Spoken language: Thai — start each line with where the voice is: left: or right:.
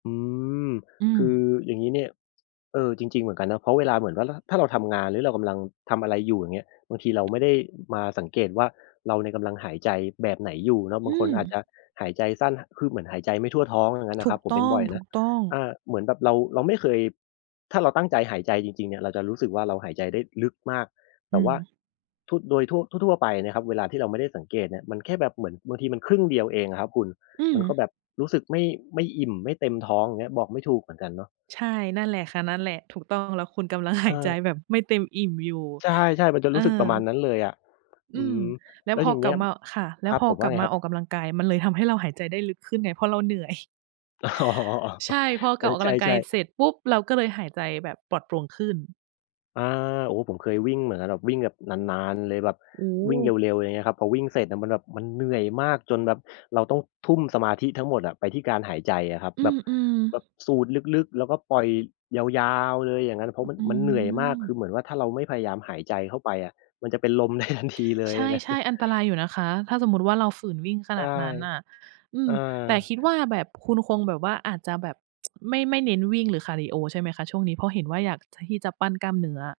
left: อืม
right: อ
left: คือ
right: ือ
left: อย่างงี้เนี่ย เออ จริง ๆ เหมือนกันนะ เพราะเวลาเหมือนว่า ล ถ้าเราทำงาน หรือเรากำลังทำอะไรอยู่ อย่างเงี้ย บางทีเราไม่ได้ อ มาสังเกตว่า เราเนี่ยกำลังหายใจแบบไหนอยู่เนาะ บ
right: อ
left: าง
right: ื
left: คน
right: ม
left: อาจจะหายใจสั้น ห คือเหมือนหายใจไม่ทั่วท้อง อย่างนั้นน่
right: ถ
left: ะค
right: ู
left: รั
right: ก
left: บ ผม
right: ต
left: เป็น
right: ้
left: บ่อยนะ
right: อง ๆ
left: อ่า เหมือนแบบเรา เราไม่เคย ถ้าเราตั้งใจหายใจจริง ๆ เนี่ย เราจะรู้สึกว่าเราหายใจได้ลึกมาก แ
right: อ
left: ต่
right: ื
left: ว่
right: ม
left: าทั่ว โดยทั่ว ทั่ว ๆ ไปเนี่ยครับเวลาที่เราไม่ได้สังเกตเนี่ย มันแค่แบบเหมือนบางทีมันครึ่งเดียวเองอะครับคุณ
right: อื
left: มันก็แบ
right: ม
left: บรู้สึกไม่ ไม่อิ่มไม่เต็มท้อง อย่างเงี้ย บอกไม่ถูกเหมือนกันเนาะ
right: ใช่ นั่นแหละค่ะ นั่นแหละ ถูกต้อง แล้วคุณกำลังห
left: เ
right: าย ใจ
left: ออ
right: แบบไม่เต็มอิ่มอยู่
left: ใช่ ๆ มันจะ
right: เอ
left: รู
right: อ
left: ้สึกประมาณนั้นเลยอะ
right: อ
left: อ
right: ื
left: ื
right: ม
left: ม
right: แล้
left: แ
right: ว
left: ล้ว
right: พ
left: อย
right: อ
left: ่างเ
right: ก
left: ง
right: ล
left: ี
right: ั
left: ้
right: บ
left: ย
right: มา ค่ะ แล้
left: ค
right: ว
left: รับ
right: พอ
left: ผม ว่
right: กล
left: า
right: ับ
left: ไง
right: มา
left: ครับ?
right: ออกกำลังกายมันเลยทำให้เราหายใจได้ลึกขึ้นไง เพราะเราเหนื่อย
left: อ๋อ
right: ใช่ พอ
left: เอ
right: กล
left: อ
right: ับ ออก
left: ใ
right: กำลังก
left: ช
right: าย
left: ่
right: เ
left: ๆ
right: สร็จปุ๊บเราก็เลยหายใจแบบปลอดโปร่งขึ้น
left: อา โอ้ ผมเคยวิ่งเหมือนกัน แบบวิ่งแบบนาน ๆ เลย แบบ
right: โอ้โ
left: วิ่งเ
right: ฮ
left: ร็ว ๆ อะไรอย่างเงี้ยครับ พอวิ่งเสร็จอะมันแบบมันเหนื่อยมากจนแบบเราต้องทุ่มสมาธิทั้งหมดอะไปที่การหายใจอะครับ
right: อื
left: แบบ
right: อ
left: แบ
right: ๆ
left: บสูดลึก ๆ แล้วก็ปล่อยยาว ๆ เลย อย่างนั้นน่ะ เพรา
right: อ
left: ะ มัน
right: อื
left: มันเหนื่อยมาก
right: ม
left: คือเหมือนว่าถ้าเราไม่พยายามหายใจเข้าไปอะมันจะเป็นลม ได้ทันที เล
right: ใ
left: ย
right: ช
left: นะ
right: ่ ๆ อันตรายอยู่นะคะ ถ้าสมมุติว่าเราฝืนวิ่งข
left: ใช
right: นา
left: ่
right: ดนั้นน่ะ อื
left: อ
right: ม
left: า
right: แต่คิดว่าแบบคุณคงแบบว่าอาจจะแบบ ไม่ ไม่เน้นวิ่ง หรือคาร์ดิโอใช่ไหมคะช่วงนี้? เพราะเห็นว่าอยากที่จะปั้นกล้ามเนื้อ